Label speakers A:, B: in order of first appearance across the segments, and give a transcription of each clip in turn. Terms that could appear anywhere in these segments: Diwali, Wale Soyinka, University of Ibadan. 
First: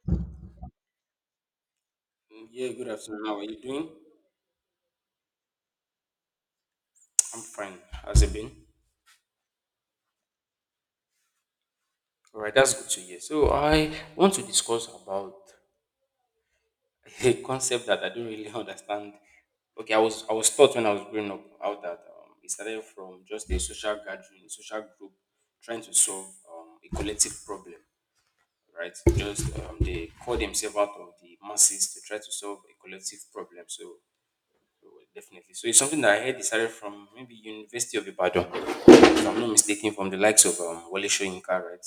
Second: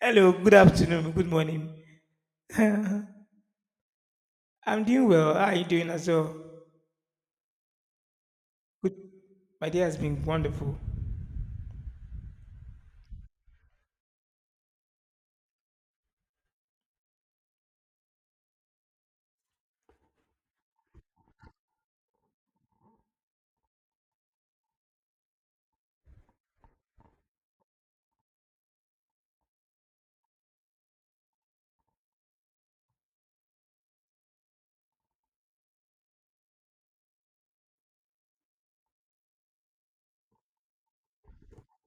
A: Hello, good afternoon, good morning.
B: Yeah, good
A: I'm
B: afternoon. How are you doing?
A: doing well. How are you doing as well?
B: I'm fine. How's it been?
A: Good. My day has been wonderful.
B: All right, that's good to hear. So I want to discuss about a concept that I don't really understand. Okay, I was taught when I was growing up out that it started from just a social gathering, social group trying to solve a collective problem, right? Just they call themselves out of the masses to try to solve a collective problem. So definitely. So it's something that I heard it started from maybe University of Ibadan, if I'm not mistaken, from the likes of Wale Soyinka, right?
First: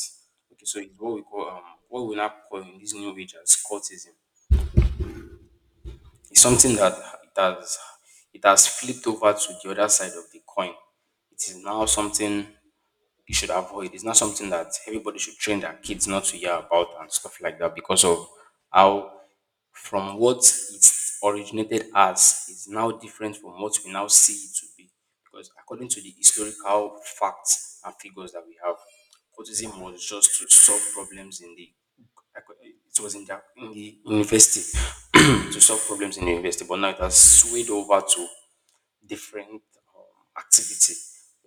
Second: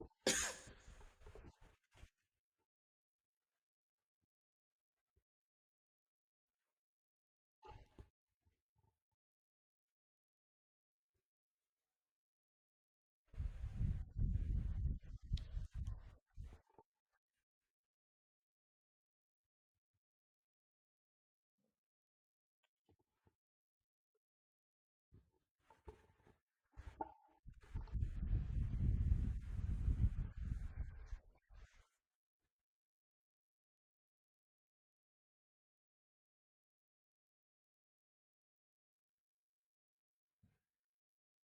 B: Okay, so it's what we call what we now call in this new age as cultism. It's something that it has flipped over to the other side of the coin. It is now something you should avoid. It's not something that everybody should train their kids not to hear about and stuff like that because of how, from what it originated as, is now different from what we now see it to be. Because according to the historical facts and figures that we have, autism was just to solve problems in the, it was in the university to solve problems in the university, but now it has swayed over to different activity.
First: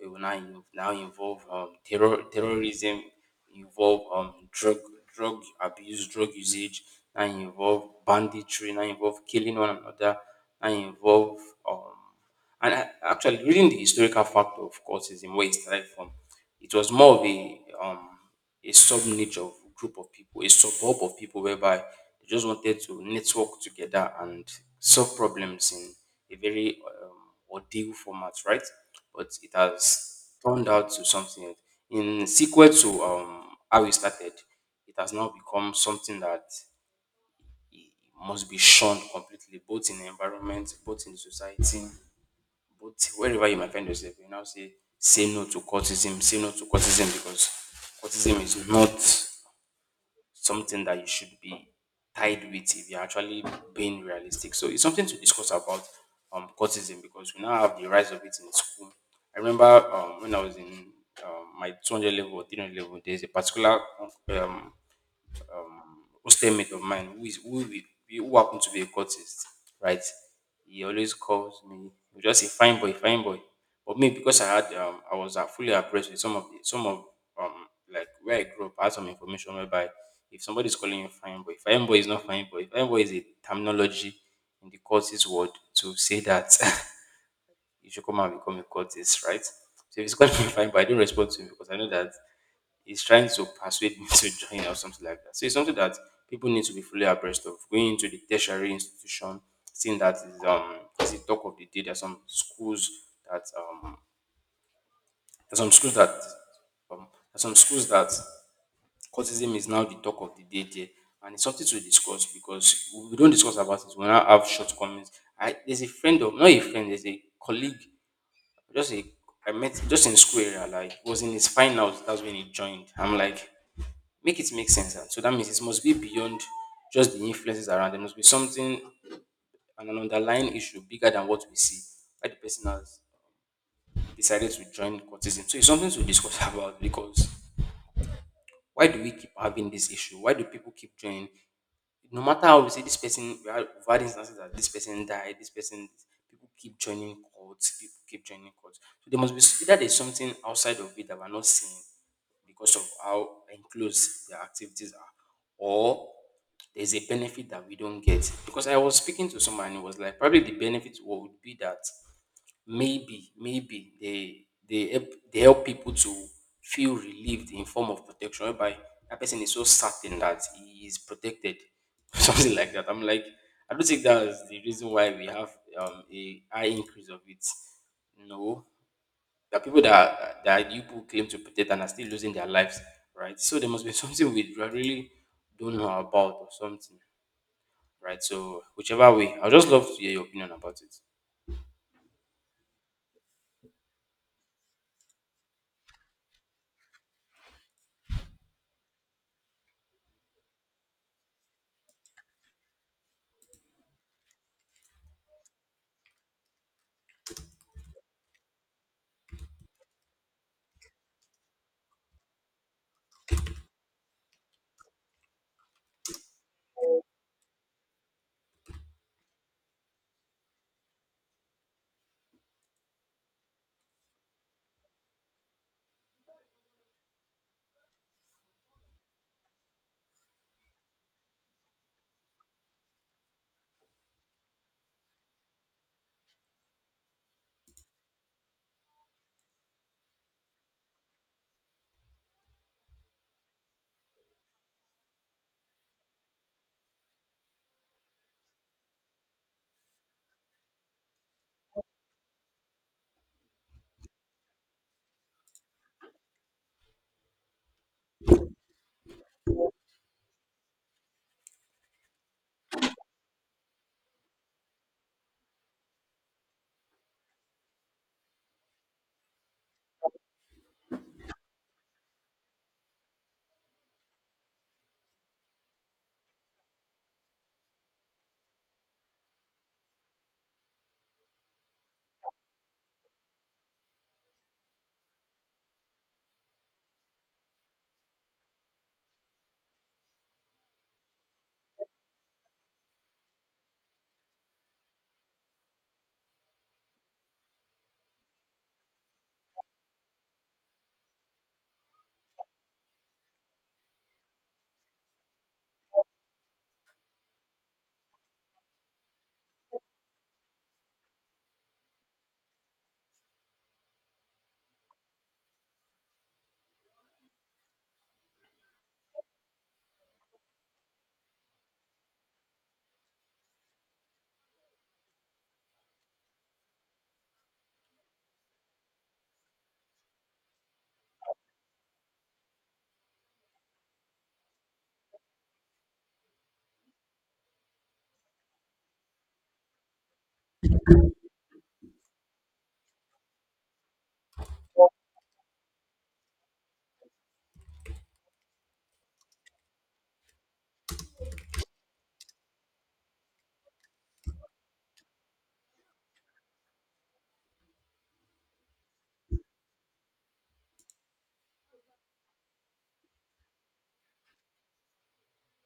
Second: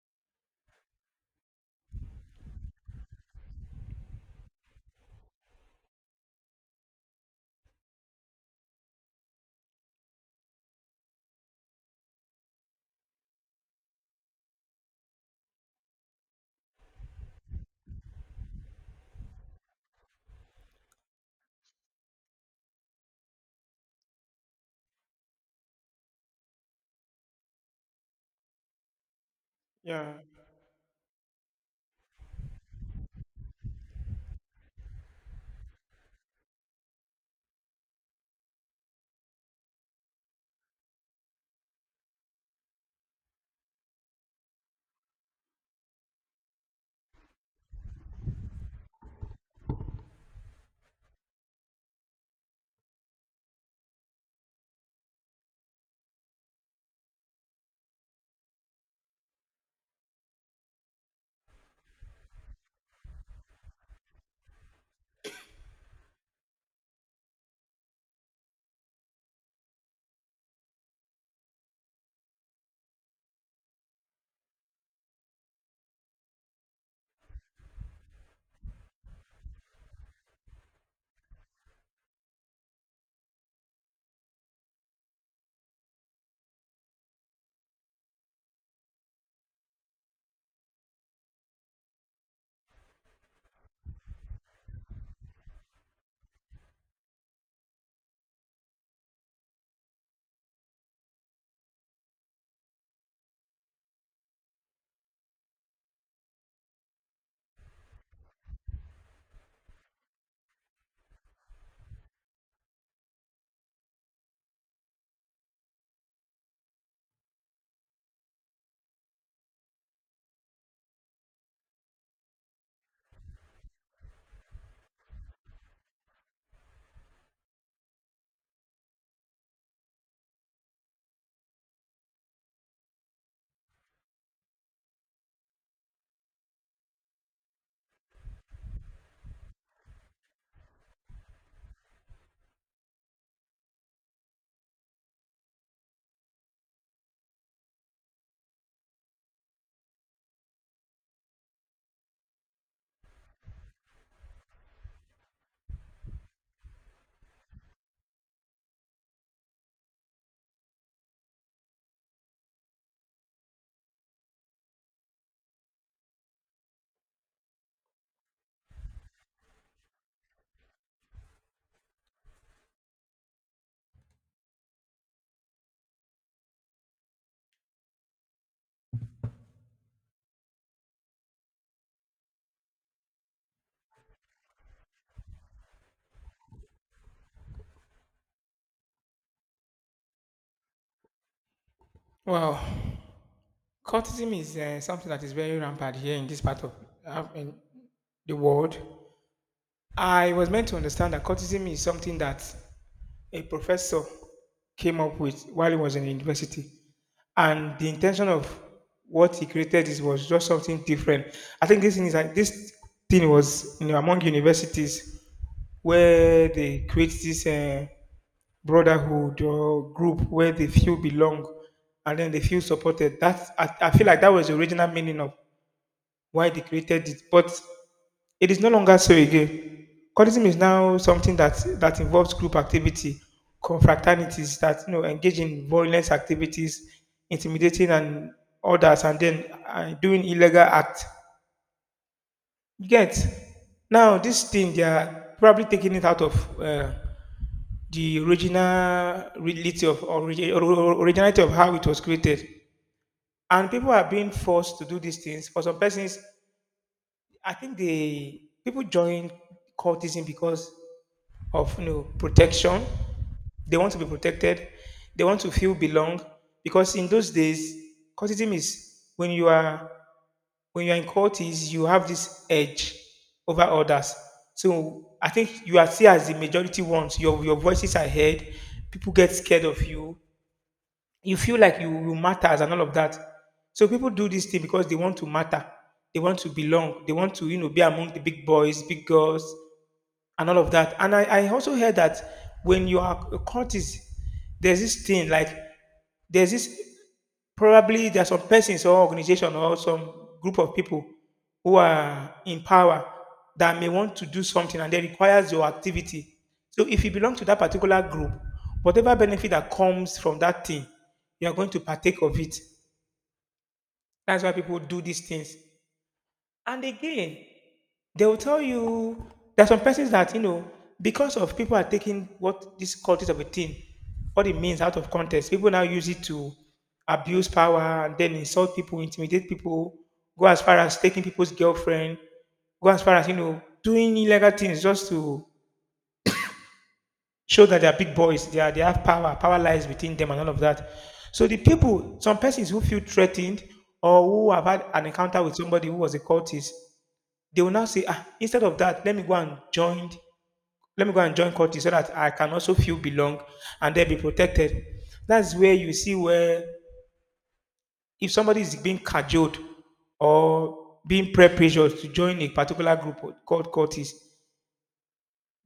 B: We will now, now involve terror, terrorism, involve drug abuse, drug usage, now involve banditry, now involve killing one another, now involve um, and I, actually reading the historical fact of cultism where it started from, it was more of a sub niche of group of people, a suburb of people whereby they just wanted to network together and solve problems in a very um, ordeal format, right? But it
A: Yeah.
B: has turned out to something in sequel to how we started. It has now become something that must be shunned completely, both in the environment, both in society, both wherever you might find yourself. You now say, say no to cultism, say no to cultism because cultism is not something that you should be tied with if you're actually being realistic. So it's something to discuss about courtism because we now have the rise of it in school. I remember when I was in my 200 level or 300 level, there's a particular um, um, hostel mate of mine who who happened to be a courtist, right? He always calls me. He was just a fine boy, fine boy. But me, because I had I was fully abreast with some of um like where I grew up, I had some information whereby if somebody is calling you fine boy is not fine boy. Fine boy is a terminology in the courtist world to say that you should come and become a courtist, right? So if he's calling me fine boy, I don't respond to him because I know that is trying to persuade me to join or something like that. So it's something that people need to be fully abreast of. Going into the tertiary institution, seeing that is the talk of the day. There's some schools that there's some schools that um there's some schools that cultism is now the talk of the day there. And it's something to discuss because we don't discuss about it. We now have shortcomings. I There's a friend of, not a friend, there's a colleague, just a, I met just in school area, like he was in his finals, that's when he joined. I'm like, make it make sense. And so that means it must be beyond just the influences around. There must be something and an underlying issue bigger than what we see. Why the person has decided to join courtism. So it's something to discuss about because why do we keep having this issue? Why do people keep joining? No matter how we say this person, we had, we've had instances that this person died, this person, people keep joining cults, people keep joining cults, so there must be either there's something outside of it that we're not seeing because of how enclosed their activities are, or there's a benefit that we don't get, because I was speaking to someone and it was like probably the benefit would be that, maybe, maybe they help, they help people to feel relieved in form of protection, whereby that person is so certain that he is protected, something like that. I'm like, I don't think that's the reason why we have a high increase of it. No, there are people that that you people claim to protect and are still losing their lives, right? So there must be something we really don't know about or something, right? So whichever way, I would just love to hear your opinion about it.
A: Well, cultism is something that is very rampant here in this part of in the world. I was meant to understand that cultism is something that a professor came up with while he was in university. And the intention of what he created is was just something different. I think this thing is like this thing was, you know, among universities where they create this brotherhood or group where the few belong and then they feel supported. That I feel like that was the original meaning of why they created it. But it is no longer so again. Codism is now something that involves group activity, confraternities that, you know, engage in violent activities, intimidating and others, and then doing illegal acts. You get now this thing they are probably taking it out of the originality of originality of how it was created, and people are being forced to do these things. For some persons, I think they people join cultism because of, you know, protection. They want to be protected. They want to feel belong because in those days, courtism is when you are in court is you have this edge over others. So I think you are seen as the majority ones. Your voices are heard. People get scared of you. You feel like you matter and all of that. So people do this thing because they want to matter. They want to belong. They want to, you know, be among the big boys, big girls and all of that. And I also heard that when you are a cultist, there's this thing like there's this probably there are some persons or organization or some group of people who are in power that may want to do something and they requires your activity. So if you belong to that particular group, whatever benefit that comes from that thing, you are going to partake of it. That's why people do these things. And again, they will tell you there are some persons that, you know, because of people are taking what this cultist of a thing what it means out of context, people now use it to abuse power and then insult people, intimidate people, go as far as taking people's girlfriend, go as far as, you know, doing illegal things just to show that they are big boys, they have power, power lies within them, and all of that. So the people, some persons who feel threatened or who have had an encounter with somebody who was a cultist, they will now say, ah, instead of that, let me go and join, let me go and join Curtis so that I can also feel belong and then be protected. That's where you see where if somebody is being cajoled or being pre-pressured to join a particular group called Curtis,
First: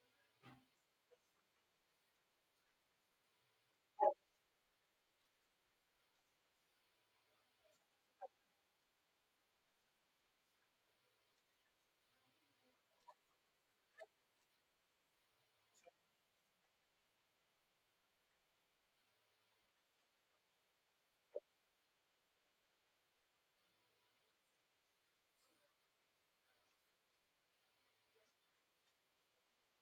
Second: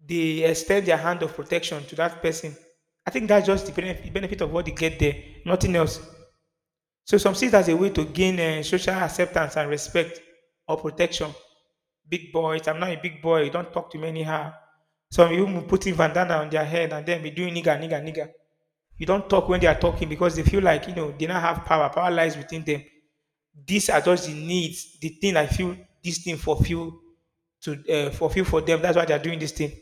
A: they extend their hand of protection to that person. I think that's just the benefit, benefit of what they get there, nothing else. So some see it as a way to gain social acceptance and respect or protection. Big boys, I'm not a big boy, don't talk to me anyhow. Some even will putting bandana on their head and then be doing nigga, nigga, nigga. You don't talk when they are talking because they feel like, you know, they not have power. Power lies within them. These are just the needs, the thing I feel this thing fulfill to fulfill for them. That's why they are doing this thing.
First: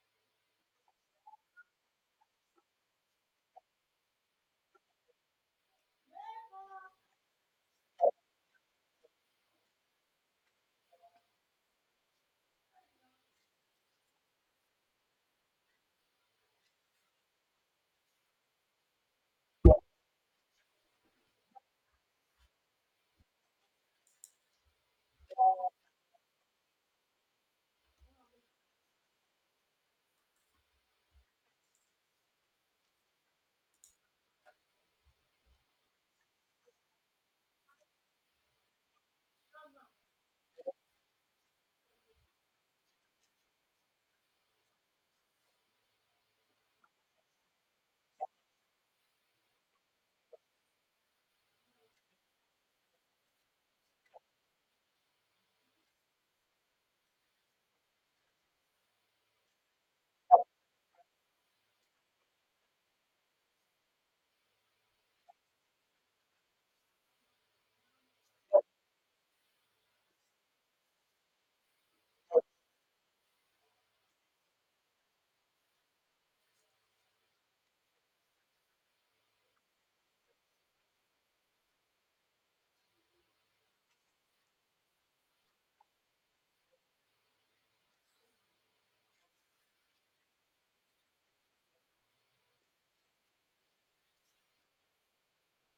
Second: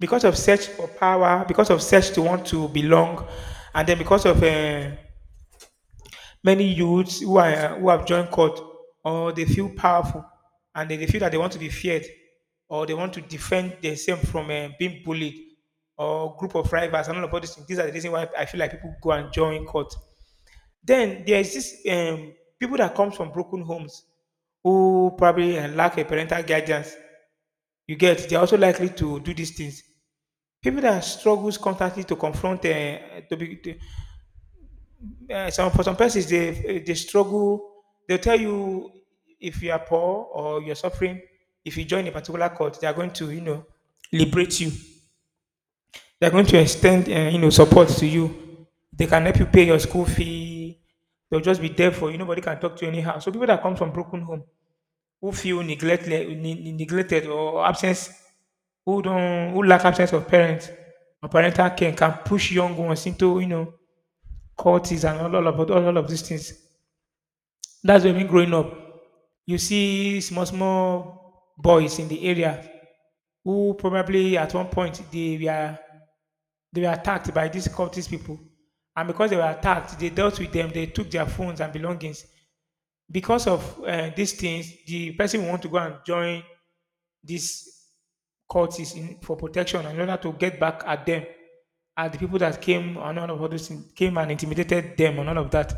A: Because of search for power, because of search to want to belong, and then because of many youths who are who have joined court, or they feel powerful, and then they feel that they want to be feared, or they want to defend themselves from being bullied, or group of rivals, and all about these things. These are the reason why I feel like people go and join court. Then there is this people that comes from broken homes, who probably lack a parental guidance. You get they are also likely to do these things. People that struggles constantly to confront to be to, some for some persons, they they struggle. They'll tell you if you are poor or you're suffering, if you join a particular cult, they are going to, you know, liberate you. They are going to extend you know support to you. They can help you pay your school fee. They'll just be there for you. Nobody can talk to you anyhow. So people that come from broken home who feel neglected, neglected or absence, who don't who lack absence of parents or parental care can push young ones into, you know, cults and all of these things. That's why when growing up, you see small, small boys in the area who probably at one point they were attacked by these cultist people, and because they were attacked, they dealt with them. They took their phones and belongings. Because of these things, the person who want to go and join these cultists in, for protection in order to get back at them, at the people that came and all of all those things came and intimidated them and all of that.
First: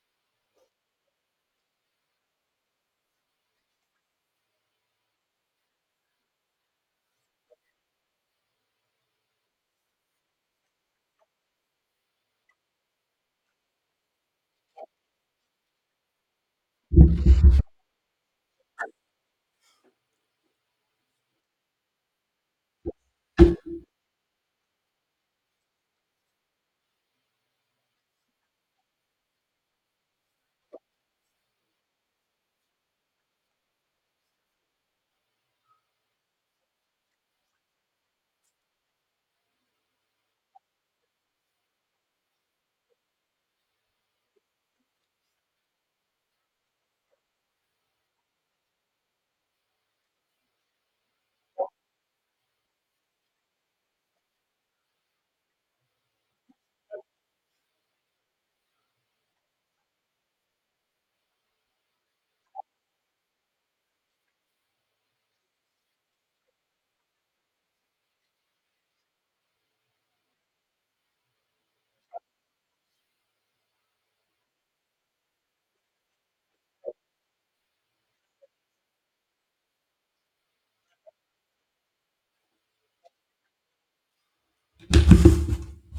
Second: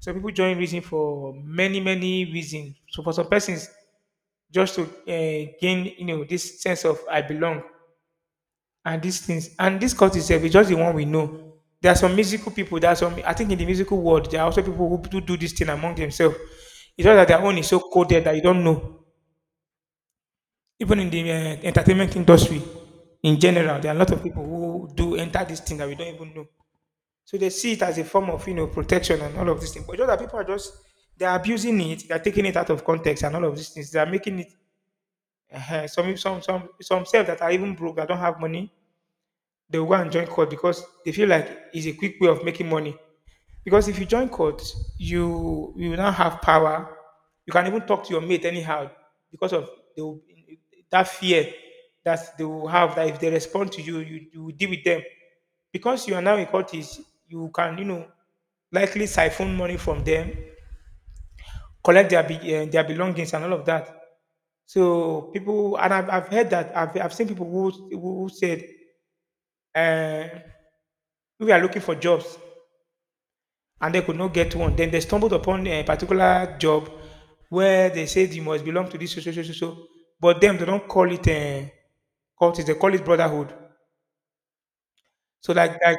A: So people join reason for many many reasons. So for some persons, just to gain, you know, this sense of I belong and these things. And this cult itself is just the one we know. There are some musical people. There are some. I think in the musical world, there are also people who do this thing among themselves. It's just that their own is so coded that you don't know. Even in the entertainment industry, in general, there are a lot of people who do enter this thing that we don't even know. So they see it as a form of, you know, protection and all of these things. But just that people are just they're abusing it, they're taking it out of context and all of these things. They're making it some self that are even broke that don't have money, they will go and join court because they feel like it's a quick way of making money. Because if you join court, you will now have power. You can even talk to your mate anyhow because of they will, that fear that they will have that if they respond to you, you will deal with them. Because you are now in court, is you can, you know, likely siphon money from them, collect their their belongings and all of that. So people, and I've heard that I've seen people who who said uh, we are looking for jobs and they could not get one. Then they stumbled upon a particular job where they said you must belong to this so so so so. So. But them they don't call it cult, they call it brotherhood. So like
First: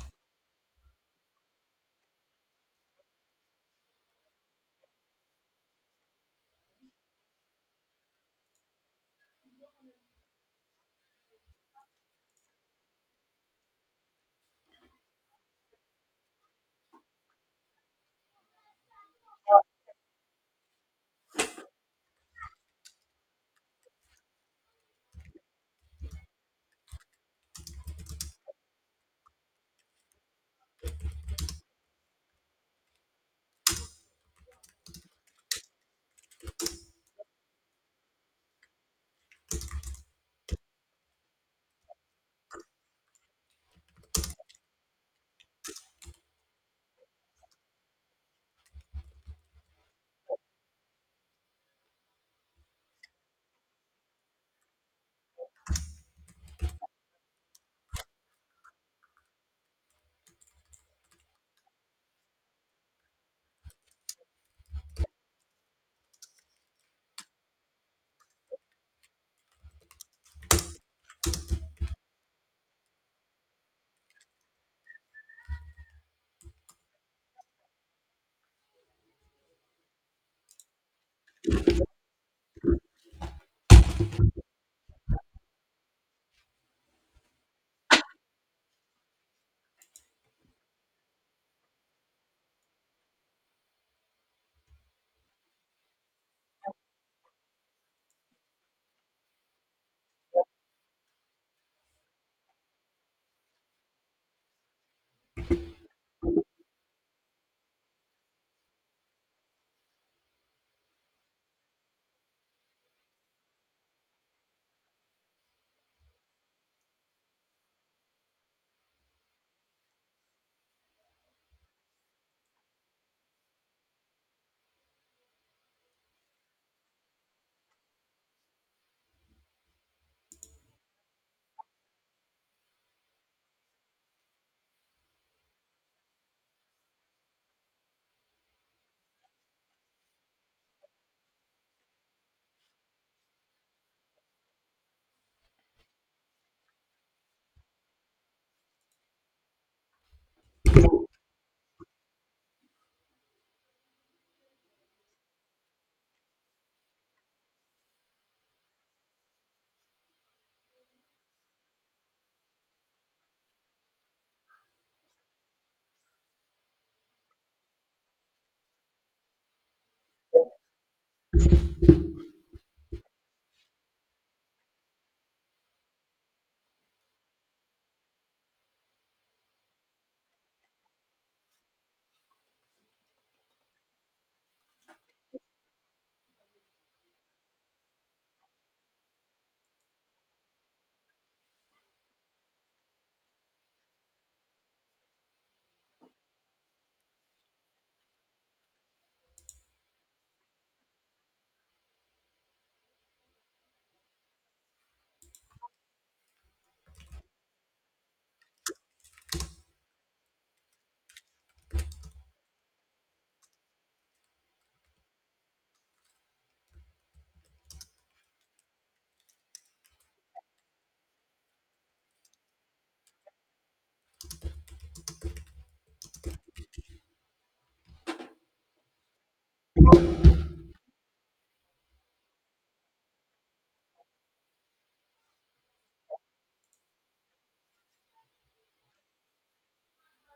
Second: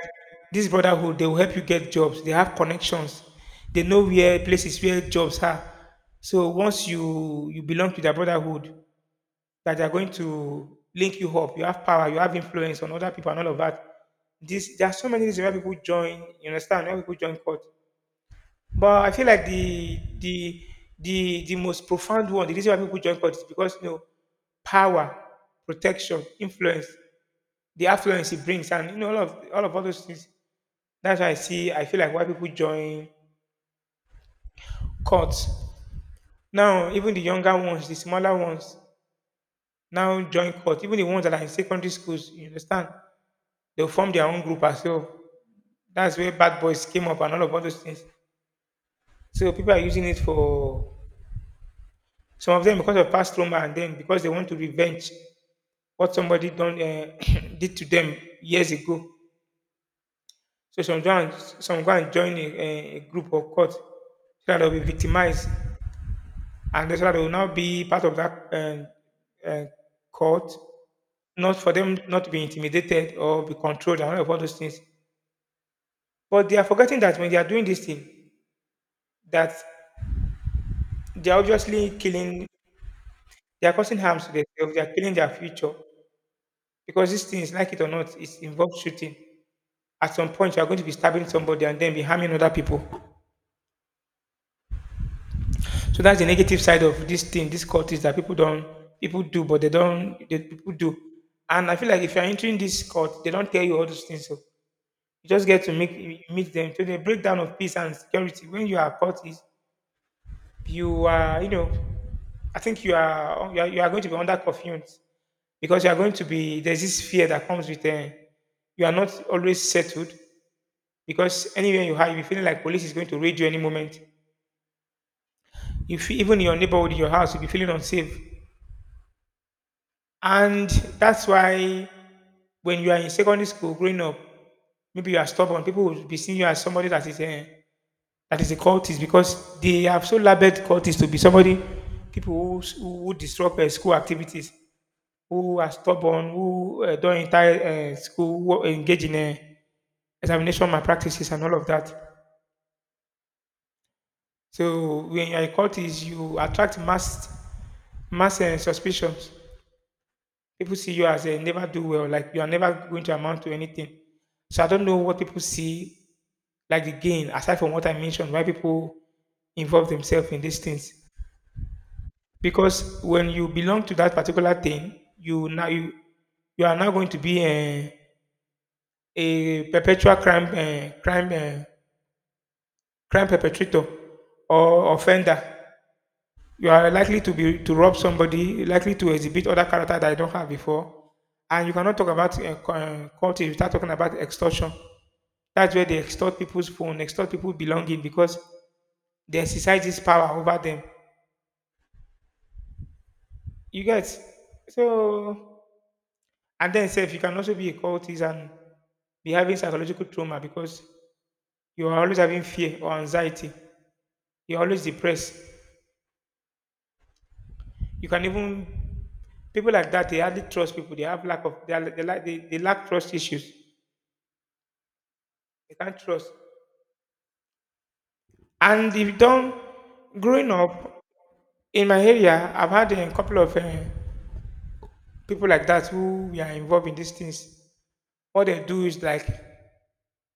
A: this brotherhood, they will help you get jobs. They have connections. They know where places where jobs are. So once you belong to their brotherhood, that they are going to link you up. You have power, you have influence on other people and all of that. This there are so many reasons why people join, you understand, why people join court. But I feel like the most profound one, the reason why people join court is because, you know, power, protection, influence, the affluence it brings, and you know all of all of all those things. That's why I see. I feel like why people join courts now. Even the younger ones, the smaller ones, now join court. Even the ones that are in secondary schools, you understand? They'll form their own group as well. That's where Bad Boys came up and all of all those things. So people are using it for some of them because of past trauma and then because they want to revenge what somebody done did to them years ago. So some join, some go and join a, a group or cult so that they'll be victimized and so that they will now be part of that cult not for them not to be intimidated or be controlled and all of all those things. But they are forgetting that when they are doing this thing, that they're obviously killing, they're causing harms to themselves, they're killing their future. Because these things, like it or not, it involves shooting. At some point, you're going to be stabbing somebody and then be harming other people. So that's the negative side of this thing, this cult is that people don't, people do, but they don't, they, people do. And I feel like if you're entering this cult, they don't tell you all those things. So you just get to meet them. So the breakdown of peace and security when you are caught is you are, I think you are, you are going to be under confidence because you are going to be, there's this fear that comes with, you are not always settled because anywhere you are, you'll be feeling like police is going to raid you any moment. You feel, even in your neighborhood, in your house, you'll be feeling unsafe. And that's why when you are in secondary school growing up, maybe you are stubborn, people will be seeing you as somebody that is a cultist because they have so labeled cultist to be somebody people who, who would disrupt school activities, who are stubborn, who don't enter school, who engage in examination malpractices and all of that. So when you are a cultist, you attract mass suspicions. People see you as a never do well, like you are never going to amount to anything. So I don't know what people see like the gain, aside from what I mentioned, why people involve themselves in these things. Because when you belong to that particular thing, you you are now going to be a perpetual crime perpetrator or offender. You are likely to be to rob somebody, likely to exhibit other character that you don't have before. And you cannot talk about culture without talking about extortion. That's where they extort people's phone, extort people belonging because they exercise this power over them, you get. So and then self, you can also be a cultist and be having psychological trauma because you are always having fear or anxiety, you're always depressed. You can even, people like that. They hardly trust people. They have lack of they are, they lack trust issues. They can't trust. And if you don't, growing up in my area, I've had a couple of people like that who were involved in these things. What they do is like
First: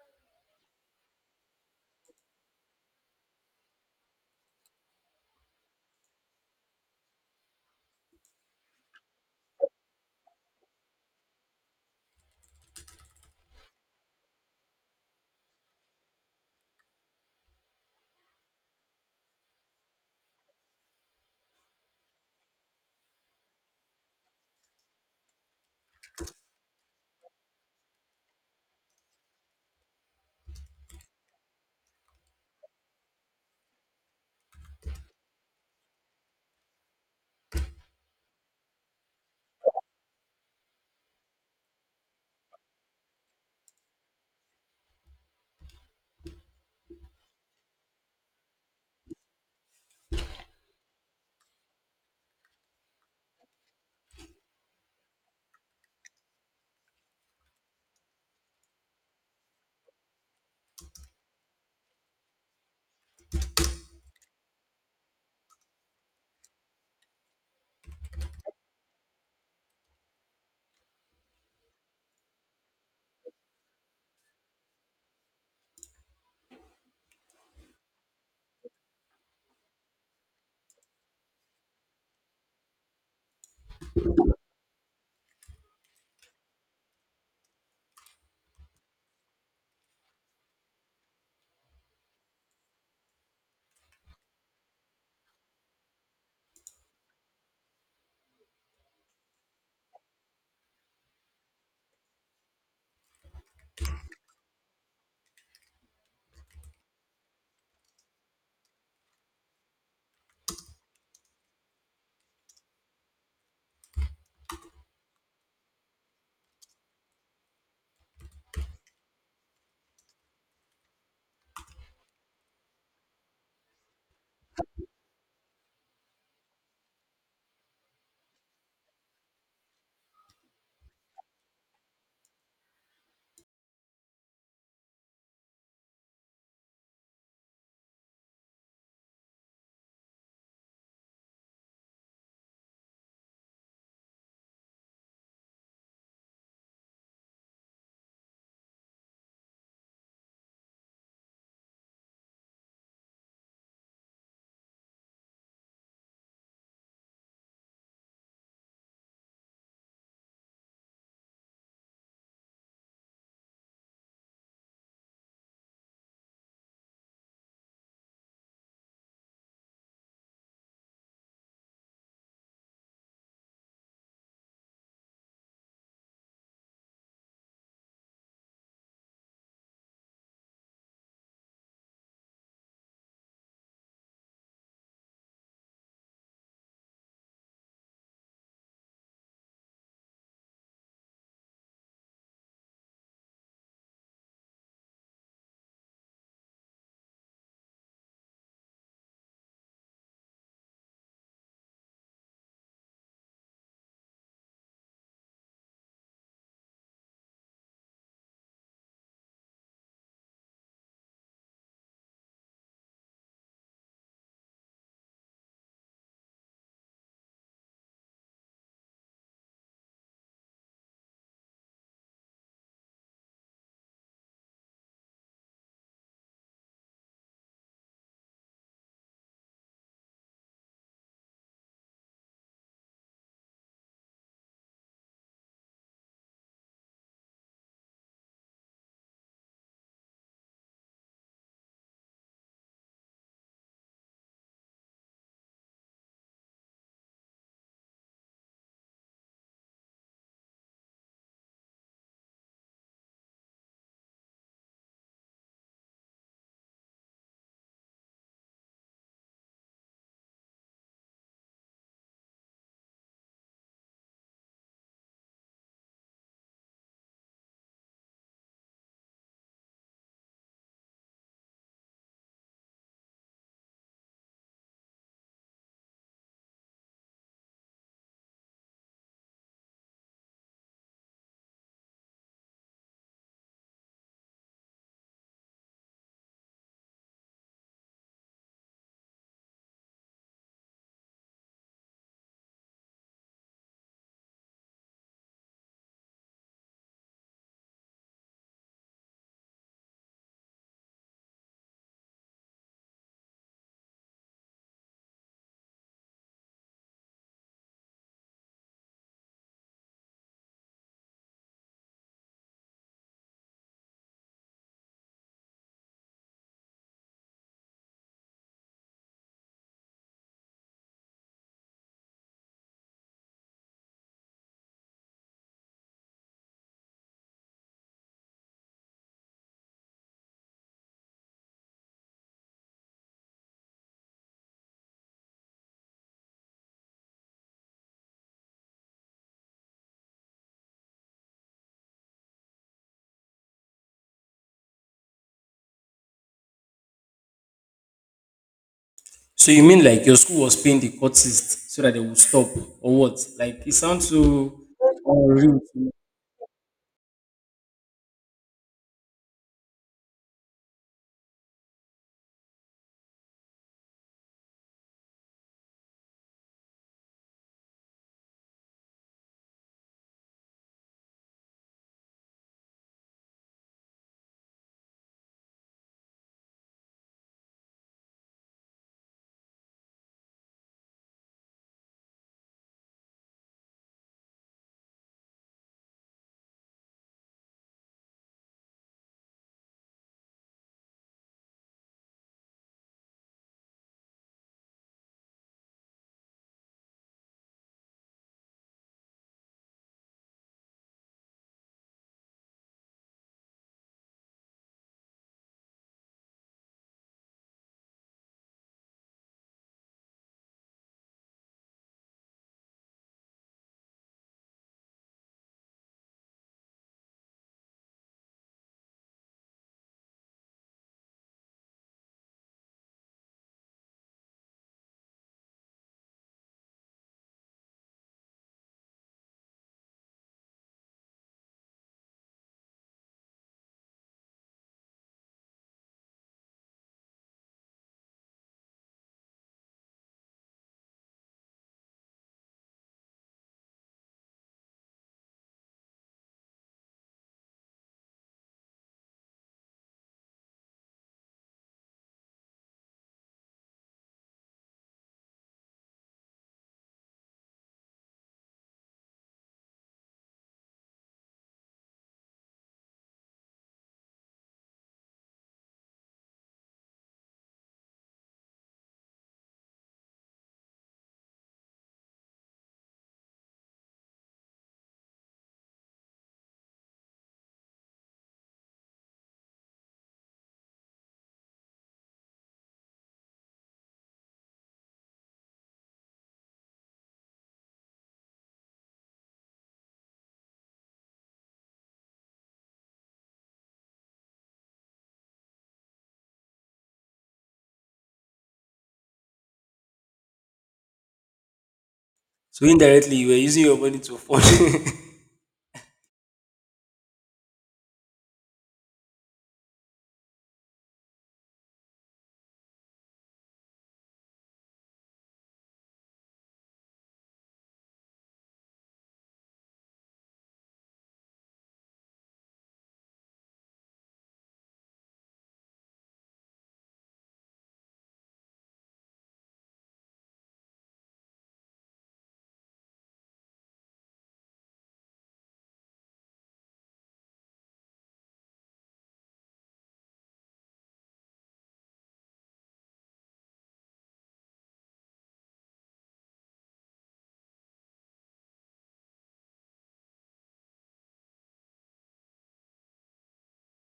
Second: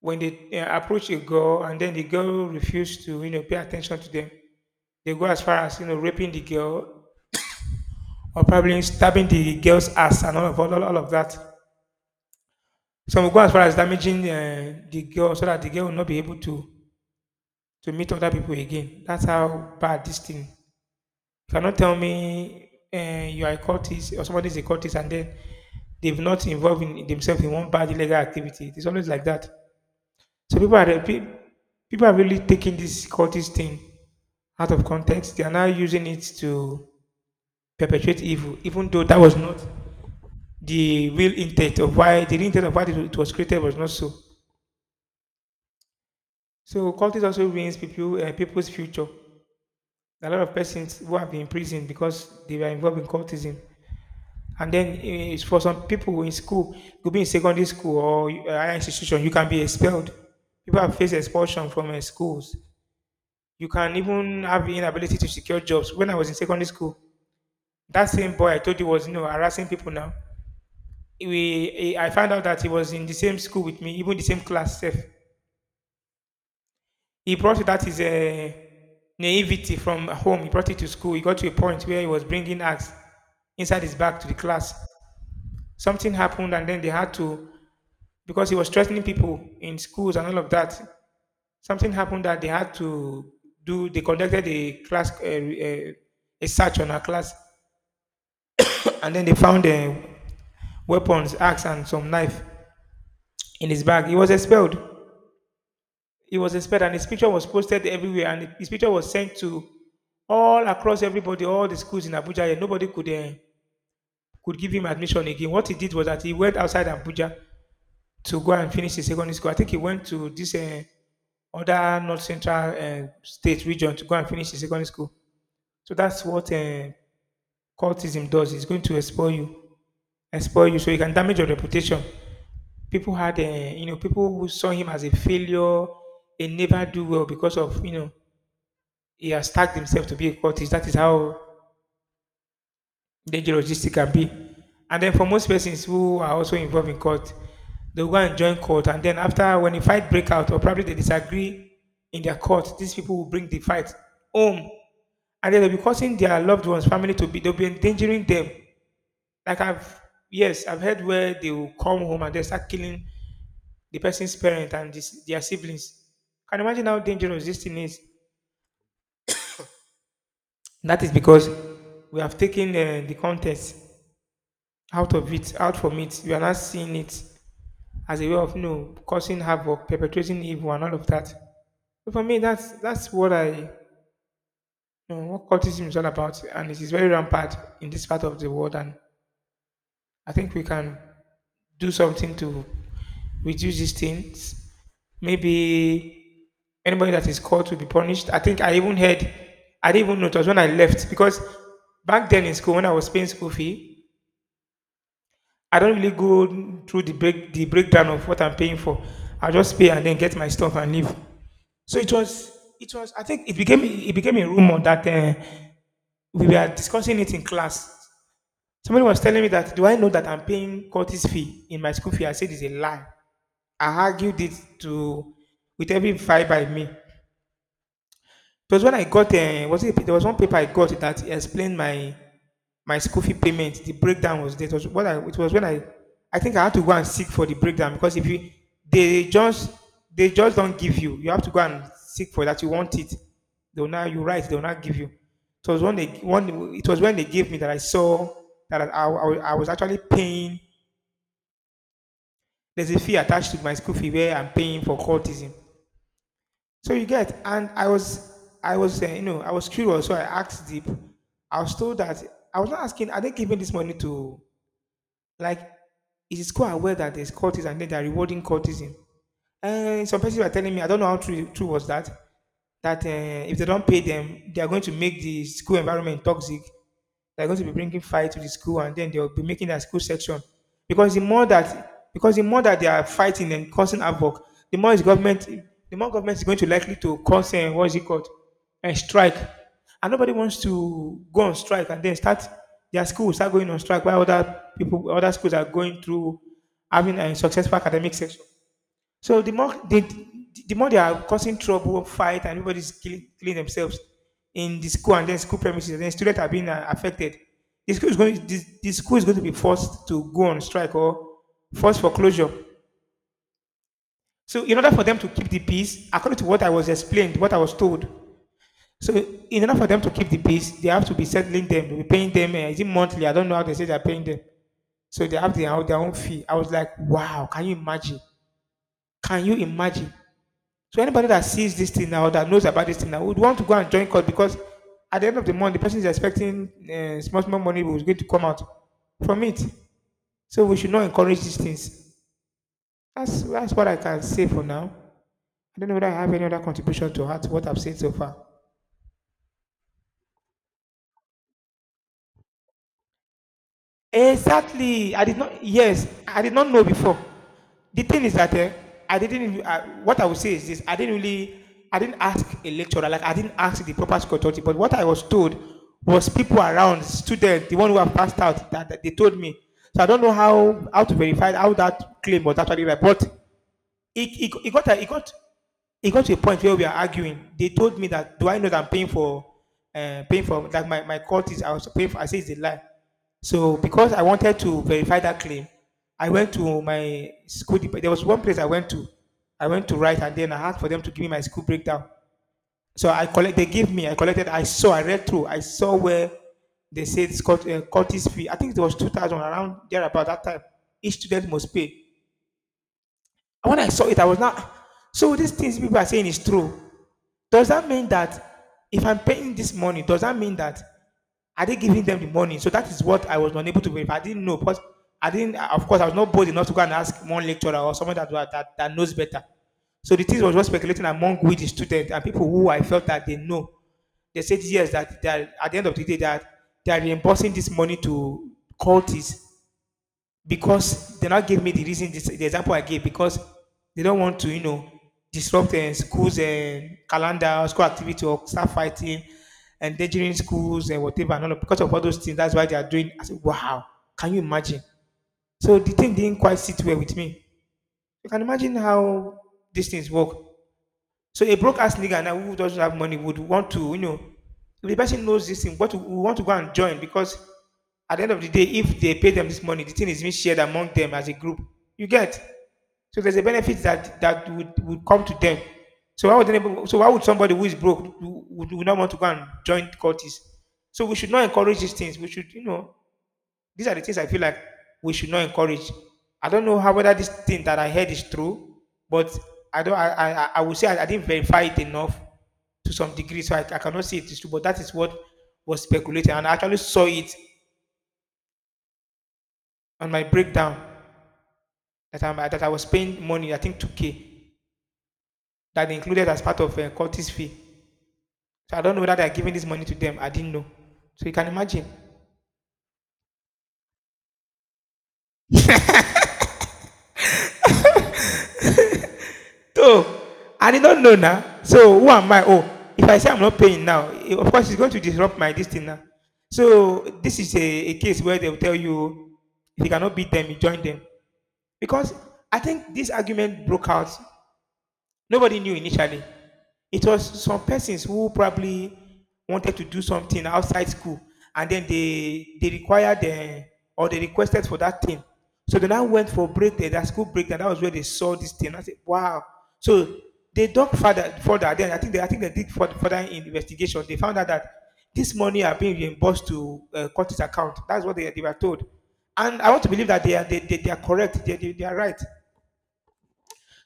A: when they approach a girl and then the girl refuses to, you know, pay attention to them, they go as far as, you know, raping the girl or probably stabbing the girl's ass and all of that. Some will go as far as damaging the girl so that the girl will not be able to meet other people again. That's how bad this thing. You cannot tell me you are a cultist or somebody is a cultist and then they've not involved in themselves in one bad illegal activity. It's always like that. So people are really taking this cultist thing out of context. They are now using it to perpetuate evil, even though that was not the real intent of why it was created was not so. So cultists also ruins people's future. A lot of persons who have been imprisoned because they were involved in cultism. And then it's for some people in school, could be in secondary school or a higher institution, you can be expelled. People have faced expulsion from schools. You can even have inability to secure jobs. When I was in secondary school, that same boy I told you was, you know, harassing people now. I found out that he was in the same school with me, even the same class, sef. He brought that his naivety from home. He brought it to school. He got to a point where he was bringing axe inside his bag to the class. Something happened, and then they had to, because he was threatening people in schools and all of that. Something happened that they had to do. They conducted a a search on our class, and then they found weapons, axe, and some knife in his bag. He was expelled. He was inspired and his picture was posted everywhere and his picture was sent to all across everybody, all the schools in Abuja. And nobody could give him admission again. What he did was that he went outside Abuja to go and finish his secondary school. I think he went to this other North Central state region to go and finish his secondary school. So that's what cultism does. It's going to expel you, so you can damage your reputation. People had, you know, people who saw him as a failure, a never do well because of, you know, he has tagged himself to be a cultist. That is how dangerous this thing can be. And then for most persons who are also involved in court, they'll go and join court. And then after when a fight break out or probably they disagree in their court, these people will bring the fight home. And then they'll be causing their loved ones, family to be, they'll be endangering them. Like I've, yes, I've heard where they will come home and they start killing the person's parent and this, their siblings. Can you imagine how dangerous this thing is? That is because we have taken the context out of it, out from it. You are not seeing it as a way of no causing havoc, perpetrating evil, and all of that. But for me, that's what I, you know, what cultism is all about, and it is very rampant in this part of the world. And I think we can do something to reduce these things. Maybe anybody that is called to be punished. I think I even heard, I didn't even notice when I left because back then in school when I was paying school fee, I don't really go through the breakdown of what I'm paying for. I just pay and then get my stuff and leave. So it was I think it became a rumor that we were discussing it in class. Somebody was telling me that do I know that I'm paying Curtis fee in my school fee? I said it's a lie. I argued it to with every fiber in me. It was when I got was it there was one paper I got that explained my school fee payment, the breakdown was there. It was what I it was when I think I had to go and seek for the breakdown because if you they just they just don't give you. You have to go and seek for that. You want it. They'll not give you. It was when they gave me that I saw that I was actually paying, there's a fee attached to my school fee where I'm paying for cultism. So you get. And I was you know, I was curious so I asked the, I was told that, I was not asking, are they giving this money to, like, it is quite aware that there's cultism and then they're rewarding cultism. Some persons were telling me, I don't know how true was that, that if they don't pay them, they are going to make the school environment toxic. They're going to be bringing fire to the school and then they'll be making their school section. Because the more that they are fighting and causing havoc, the more is government, the more government is going to likely to cause, what is it called, a strike. And nobody wants to go on strike and then start, their school, start going on strike while other people, other schools are going through having a successful academic section. So the more they are causing trouble, fight, and everybody's killing themselves in the school and then school premises, and then students are being affected. The school is going the school is going to be forced to go on strike or forced for closure. So in order for them to keep the peace, according to what I was explained, what I was told. So in order for them to keep the peace, they have to be settling them, they'll be paying them. Is it monthly? I don't know how they say they're paying them. So they have their own fee. I was like, wow, can you imagine? Can you imagine? So anybody that sees this thing now, that knows about this thing now, would want to go and join court because at the end of the month, the person is expecting small, small money was going to come out from it. So we should not encourage these things. That's what I can say for now. I don't know whether I have any other contribution to add to what I've said so far.
B: So you mean like your school was paying the courtist so that they would stop or what? Like it sounds so
A: Exactly. I did
B: unreal.
A: not. Yes, I did not know before. The thing is that I didn't. Re- what I would say is this: I didn't really. I didn't ask a lecturer. Like I didn't ask the proper school authority. But what I was told was people around, students, the one who have passed out, that they told me. So I don't know how to verify how that claim was actually right. But it, it, it got a, it got it got to a point where we are arguing. They told me that do I know that I'm paying for paying for that my court is I was paying for I say it's a lie. So because I wanted to verify that claim, I went to my school. There was one place I went to. I went to write and then I asked for them to give me my school breakdown. So I collect they gave me, I collected, I saw, I read through, I saw where they said Scott, Curtis fee. I think it was 2000 around there about that time. Each student must pay. And when I saw it, I was not. So these things people are saying is true. Does that mean that if I'm paying this money, does that mean that are they giving them the money? So that is what I was unable to verify. I didn't know, but I didn't. Of course, I was not bold enough to go and ask one lecturer or someone that that knows better. So the things was just speculating among with the students and people who I felt that they know. They said yes that they are, at the end of the day that they are reimbursing this money to cultists because they not give me the reason, this, the example I gave, because they don't want to, you know, disrupt schools and calendar, school activity, or start fighting, endangering schools and whatever. And all of, because of all those things, that's why they are doing. I said, wow, can you imagine? So the thing didn't quite sit well with me. You can imagine how these things work. So a broke-ass nigga now who doesn't have money would want to, you know, if the person knows this thing, what we want to go and join because at the end of the day, if they pay them this money, the thing is being shared among them as a group. You get. So there's a benefit that would come to them. So why would anybody, so why would somebody who is broke would not want to go and join the cultists? So we should not encourage these things. We should, you know, these are the things I feel like we should not encourage. I don't know how whether this thing that I heard is true, but I don't. I would say I didn't verify it enough to some degree, so I cannot say it is true. But that is what was speculated, and I actually saw it on my breakdown that I was paying money. I think two k that they included as part of Curtis fee. So I don't know whether they are giving this money to them. I didn't know. So you can imagine.
B: So indirectly you were using your money to afford.
A: So, and he don't know now. So, who am I? Oh, if I say I'm not paying now, of course, it's going to disrupt my this now. So, this is a case where they'll tell you if you cannot beat them, you join them. Because I think this argument broke out. Nobody knew initially. It was some persons who probably wanted to do something outside school, and then they required the or they requested for that thing. So they now went for break there, that school break, and that was where they saw this thing. I said, "Wow!" So they dug further, further. Then I think they did further investigation. They found out that this money are being reimbursed to Curtis account. That's what they were told, and I want to believe that they are they are correct. They are right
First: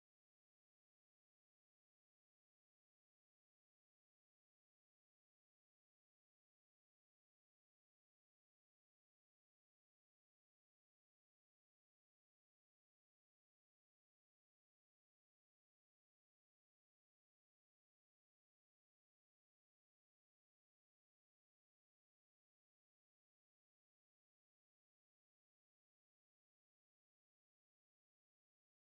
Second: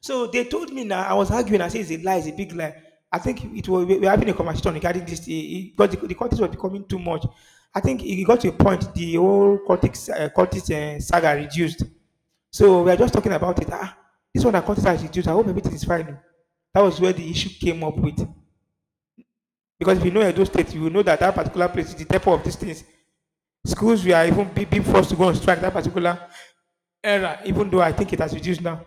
A: so they told me now. I was arguing. I said it's a lie. It's a big lie. I think it was we were having a conversation regarding this. Because the cortex was becoming too much. I think it got to a point. The whole cortex cortex saga reduced. So we are just talking about it. Ah, this one that cortex has reduced. I hope everything is fine. That was where the issue came up with. Because if you know Edo State, you will know that that particular place is the depot of these things. Schools we are even being forced to go on strike that particular era, even though I think it has reduced now.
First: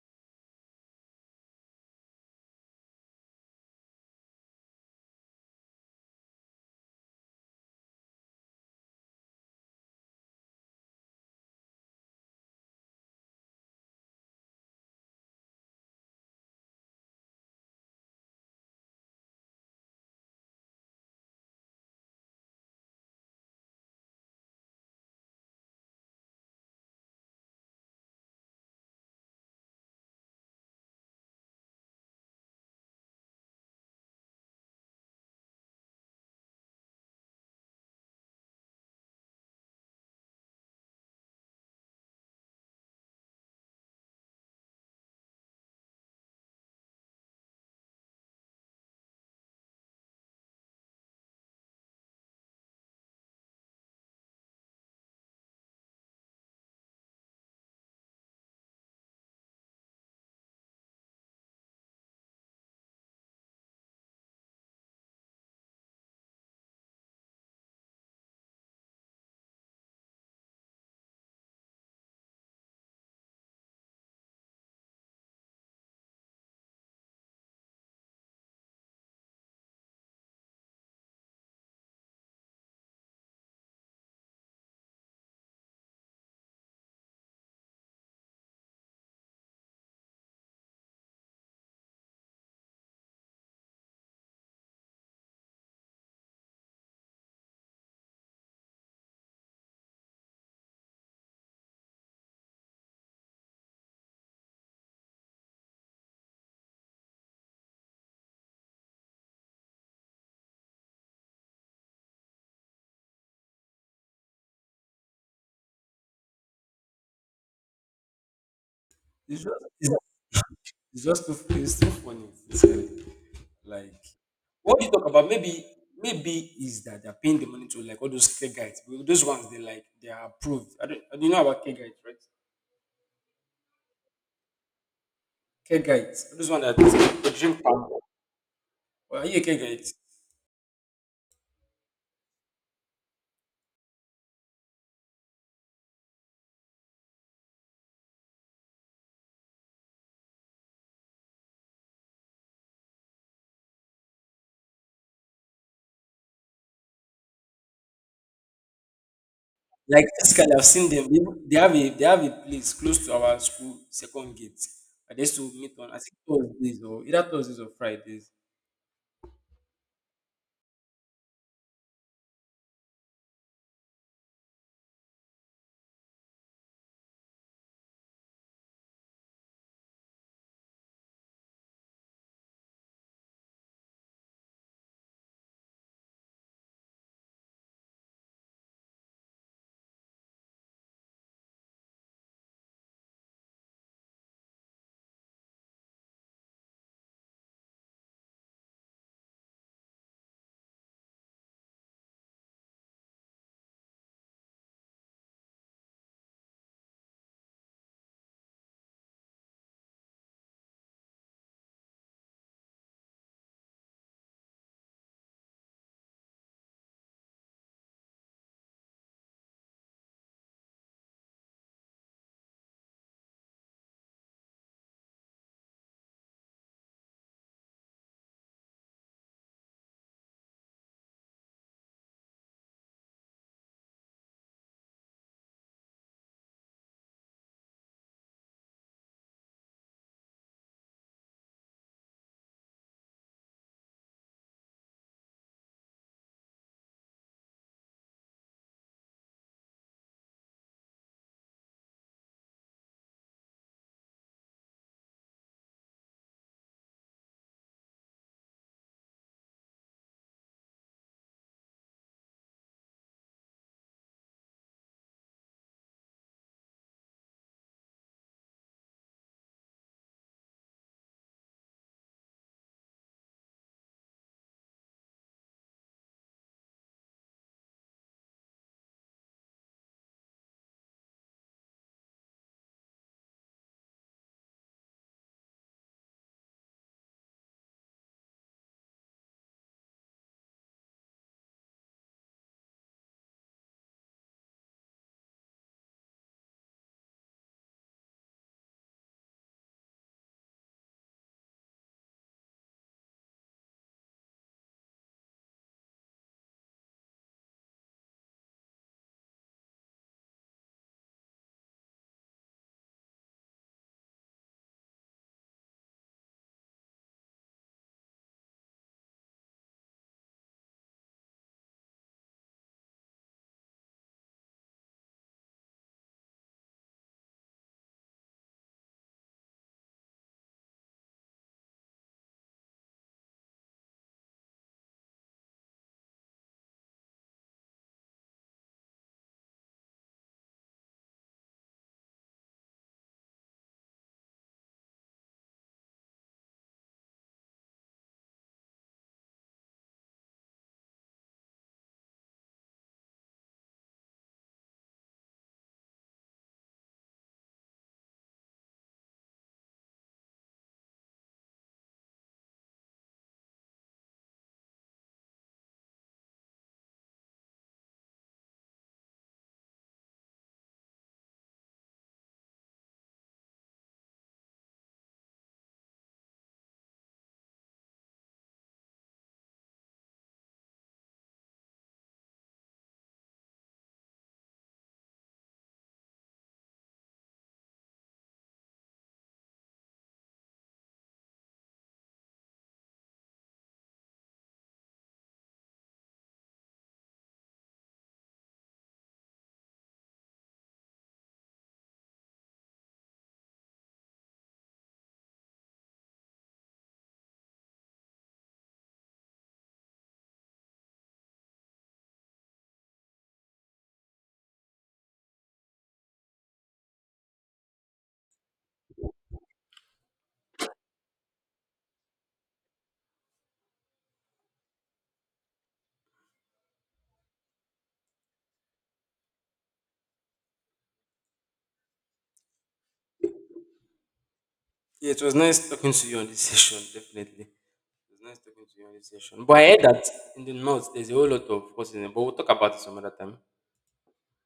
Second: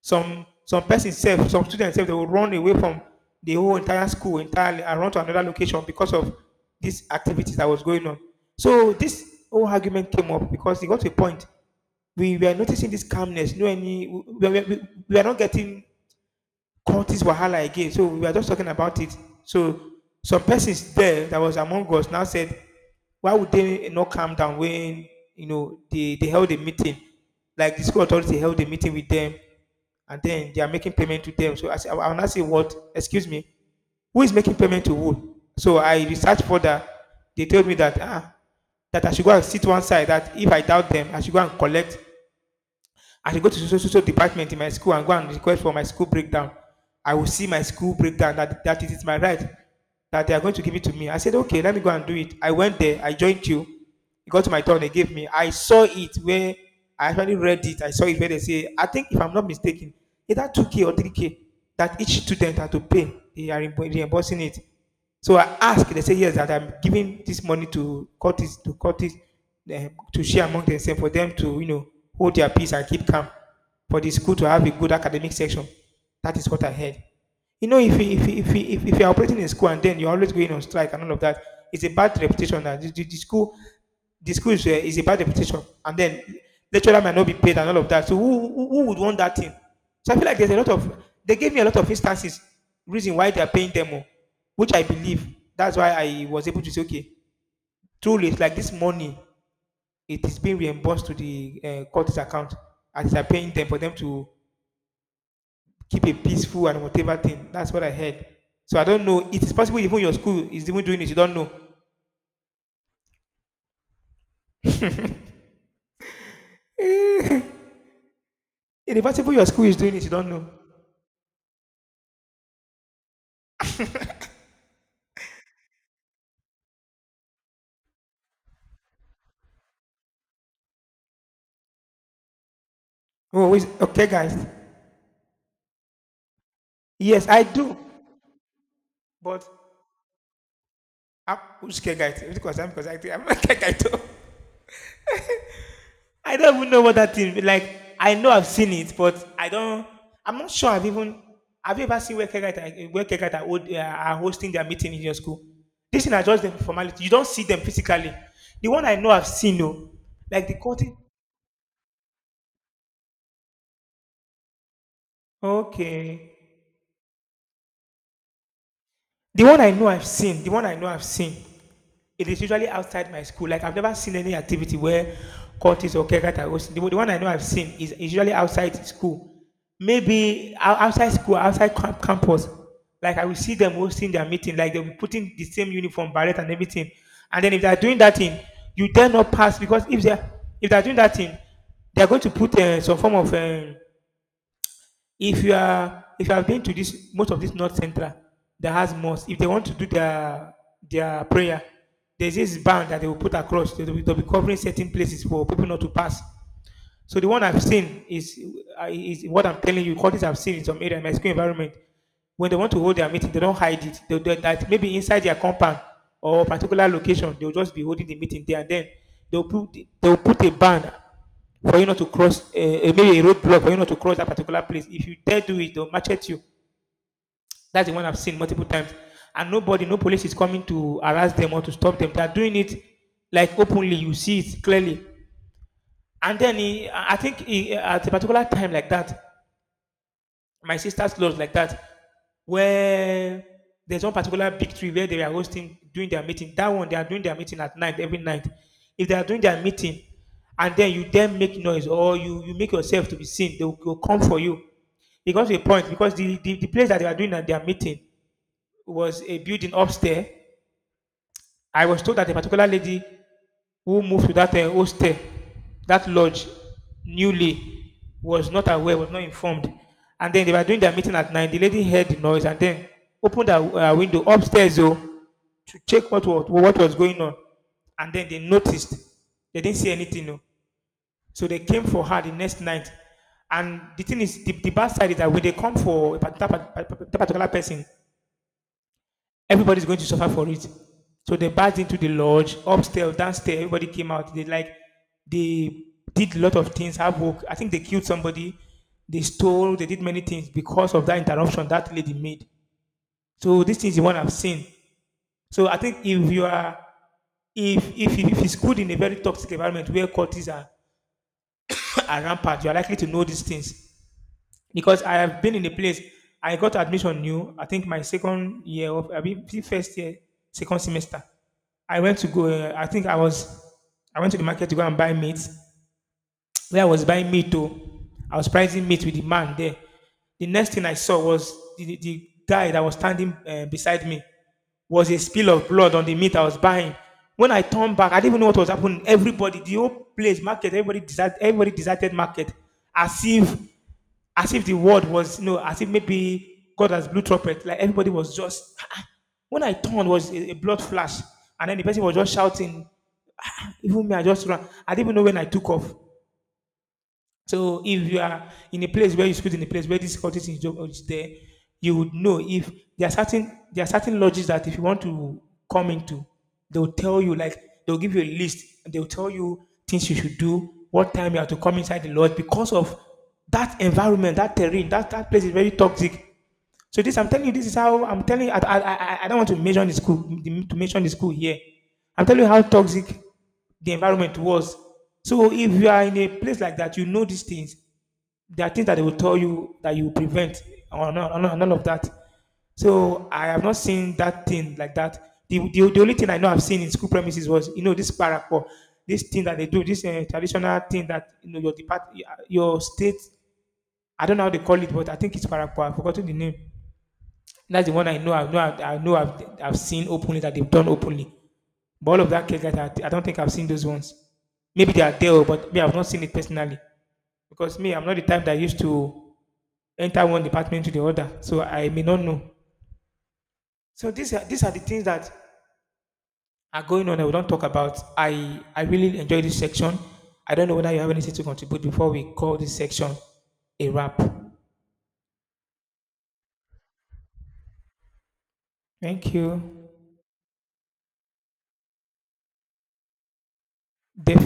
A: Some person self, some students self, they will run away from the whole entire school entirely and run to another location because of these activities that was going on. So this whole argument came up because it got to a point. We were noticing this calmness, no any, we are not getting Cultist wahala again. So we were just talking about it. So some persons there that was among us now said, why would they not calm down when you know they held a meeting? Like the school authority held a meeting with them and then they are making payment to them. So I said, I will not say what, excuse me, who is making payment to who? So I researched further. They told me that ah, that I should go and sit one side. That if I doubt them, I should go and collect I should go to social department in my school and go and request for my school breakdown. I will see my school breakdown that it is my right, that they are going to give it to me. I said, okay, let me go and do it. I went there, I joined you. It got to my turn, they gave me. I saw it where I actually read it. I saw it where they say, I think if I'm not mistaken, either 2K or 3K that each student had to pay. They are reimbursing it. So I asked, they say, yes, that I'm giving this money to Curtis, to Curtis, to share among themselves for them to, you know, hold their peace and keep calm for the school to have a good academic section. That is what I heard. You know, if if you're operating in school and then you're always going on strike and all of that, it's a bad reputation that the school is a bad reputation, and then lecturer might not be paid and all of that. So who would want that thing? So I feel like there's a lot of they gave me a lot of instances reason why they are paying them more, which I believe that's why I was able to say okay, truly it's like this money it is being reimbursed to the court's account as they are paying them for them to keep a peaceful and whatever thing. That's what I heard. So I don't know. It is possible even your school is even doing it. You don't know. It is possible
B: It's
A: your
B: just,
A: school is
B: it's,
A: doing it. You don't know.
B: it's just too, it's too funny. Sincerely. Like what you talk about, maybe, maybe is that they're paying the money to like all those care guides. Well, those ones, they like they are approved. I don't know about care guides, right?
A: Oh, wait, okay, guys.
B: Care guides. Those ones that
A: Yes,
B: they
A: I
B: drink
A: do.
B: palm. Well, are you a
A: But
B: care guide?
A: I'm, which Kegaito? Which concern because I think I'm not Kegaito. I don't even know what that thing. Like I know I've seen it, but I don't. I'm not sure I've even. Have you ever seen where Kegaita hold, are hosting their meeting in your school? This thing are just the formality. You don't see them physically. The one I know I've seen, no,
B: Like
A: like
B: physically,
A: the
B: I've seen
A: cutting.
B: them. They have a, they have a place close to our school second gate. I, they used to meet on, I think
A: Okay.
B: Thursdays or either Thursdays or Fridays.
A: The one I know I've seen. The one I know I've seen it is usually outside my school. Like I've never seen any activity where courtists or caregiver are hosting. The one I know I've seen is usually outside school. Maybe outside school, outside campus. Like I will see them hosting their meeting. Like they'll be putting the same uniform, beret and everything. And then if they're doing that thing, you dare not pass because if they're doing that thing, they're going to put some form of if you are if you have been to this most of this north central that has mosque if they want to do their prayer, there's this band that they will put across. They'll be covering certain places for people not to pass. So the one I've seen is what I'm telling you. Qualities I've seen in some area, in my school environment. When they want to hold their meeting, they don't hide it. They do that maybe inside their compound or a particular location. They'll just be holding the meeting there, and then they'll put a ban for you not to cross a, maybe a roadblock for you not to cross that particular place. If you dare do it, they'll match at you. That's the one I've seen multiple times, and nobody, no police is coming to harass them or to stop them. They're doing it like openly. You see it clearly, and then he, I think he, at a particular time like that, my sister's clothes like that, where there's one particular big tree where they are hosting doing their meeting. That one they are doing their meeting at night every night. If they are doing their meeting, and then you then make noise or you make yourself to be seen, they will come for you. Because of a point, because the place that they are doing at their meeting was a building upstairs. I was told that a particular lady who moved to that hostel, that lodge, newly, was not aware, was not informed. And then they were doing their meeting at nine. The lady heard the noise and then opened her window upstairs, oh, to check what was going on. And then they noticed. They didn't see anything. Oh. So they came for her the next night. And the thing is, the bad side is that when they come for a particular person, everybody's going to suffer for it. So they barged into the lodge, upstairs, downstairs. Everybody came out. They, like, they did a lot of things. Havoc. I think they killed somebody. They stole. They did many things because of that interruption that lady made. So this is the one I've seen. So I think if you are, if it's good in a very toxic environment where cultists are rampant, you are likely to know these things because I have been in a place. I got admission new. I think my second year of I mean first year, second semester. I went to go. I think I was, I went to the market to go and buy meat where I was buying meat though. I was pricing meat with the man there. The next thing I saw was the guy that was standing beside me, was a spill of blood on the meat I was buying. When I turned back, I didn't even know what was happening. Everybody, the whole place, market, everybody deserted market, as if, as if the word was, you know, as if maybe God has blew trumpet. Like everybody was just. Ah. When I turned, was a blood flash, and then the person was just shouting. Ah. Even me, I just ran. I didn't even know when I took off. So if you are in a place where you school, in a place where this culture is is there, you would know if there are certain, there are certain lodges that if you want to come into, they'll tell you, like, they'll give you a list. They'll tell you things you should do, what time you have to come inside the lodge because of that environment, that terrain, that that place is very toxic. So this, I'm telling you, this is how I'm telling you. I don't want to mention the school here. I'm telling you how toxic the environment was. So if you are in a place like that, you know these things. There are things that they will tell you that you prevent or none, or none of that. So I have not seen that thing like that. The only thing I know I've seen in school premises was, you know, this parapor, this thing that they do, this traditional thing that, you know, your depart, your state, I don't know how they call it, but I think it's parapor. I've forgotten the name. That's the one I know. I know. I know. I've seen openly that they've done openly. But all of that cake that I don't think I've seen those ones. Maybe they are there, but me, I've not seen it personally because me, I'm not the type that used to enter one department to the other, so I may not know. So these are the things that are going on that we don't talk about. I really enjoy this section. I don't know whether you have anything to contribute before we call this section a wrap.
B: Yeah, it was nice talking to you on this session, definitely. It was nice talking to you on this
A: Thank
B: session. But
A: you.
B: I heard that in the north there's a whole lot of forces, but we'll talk about it some other time.
A: Definitely.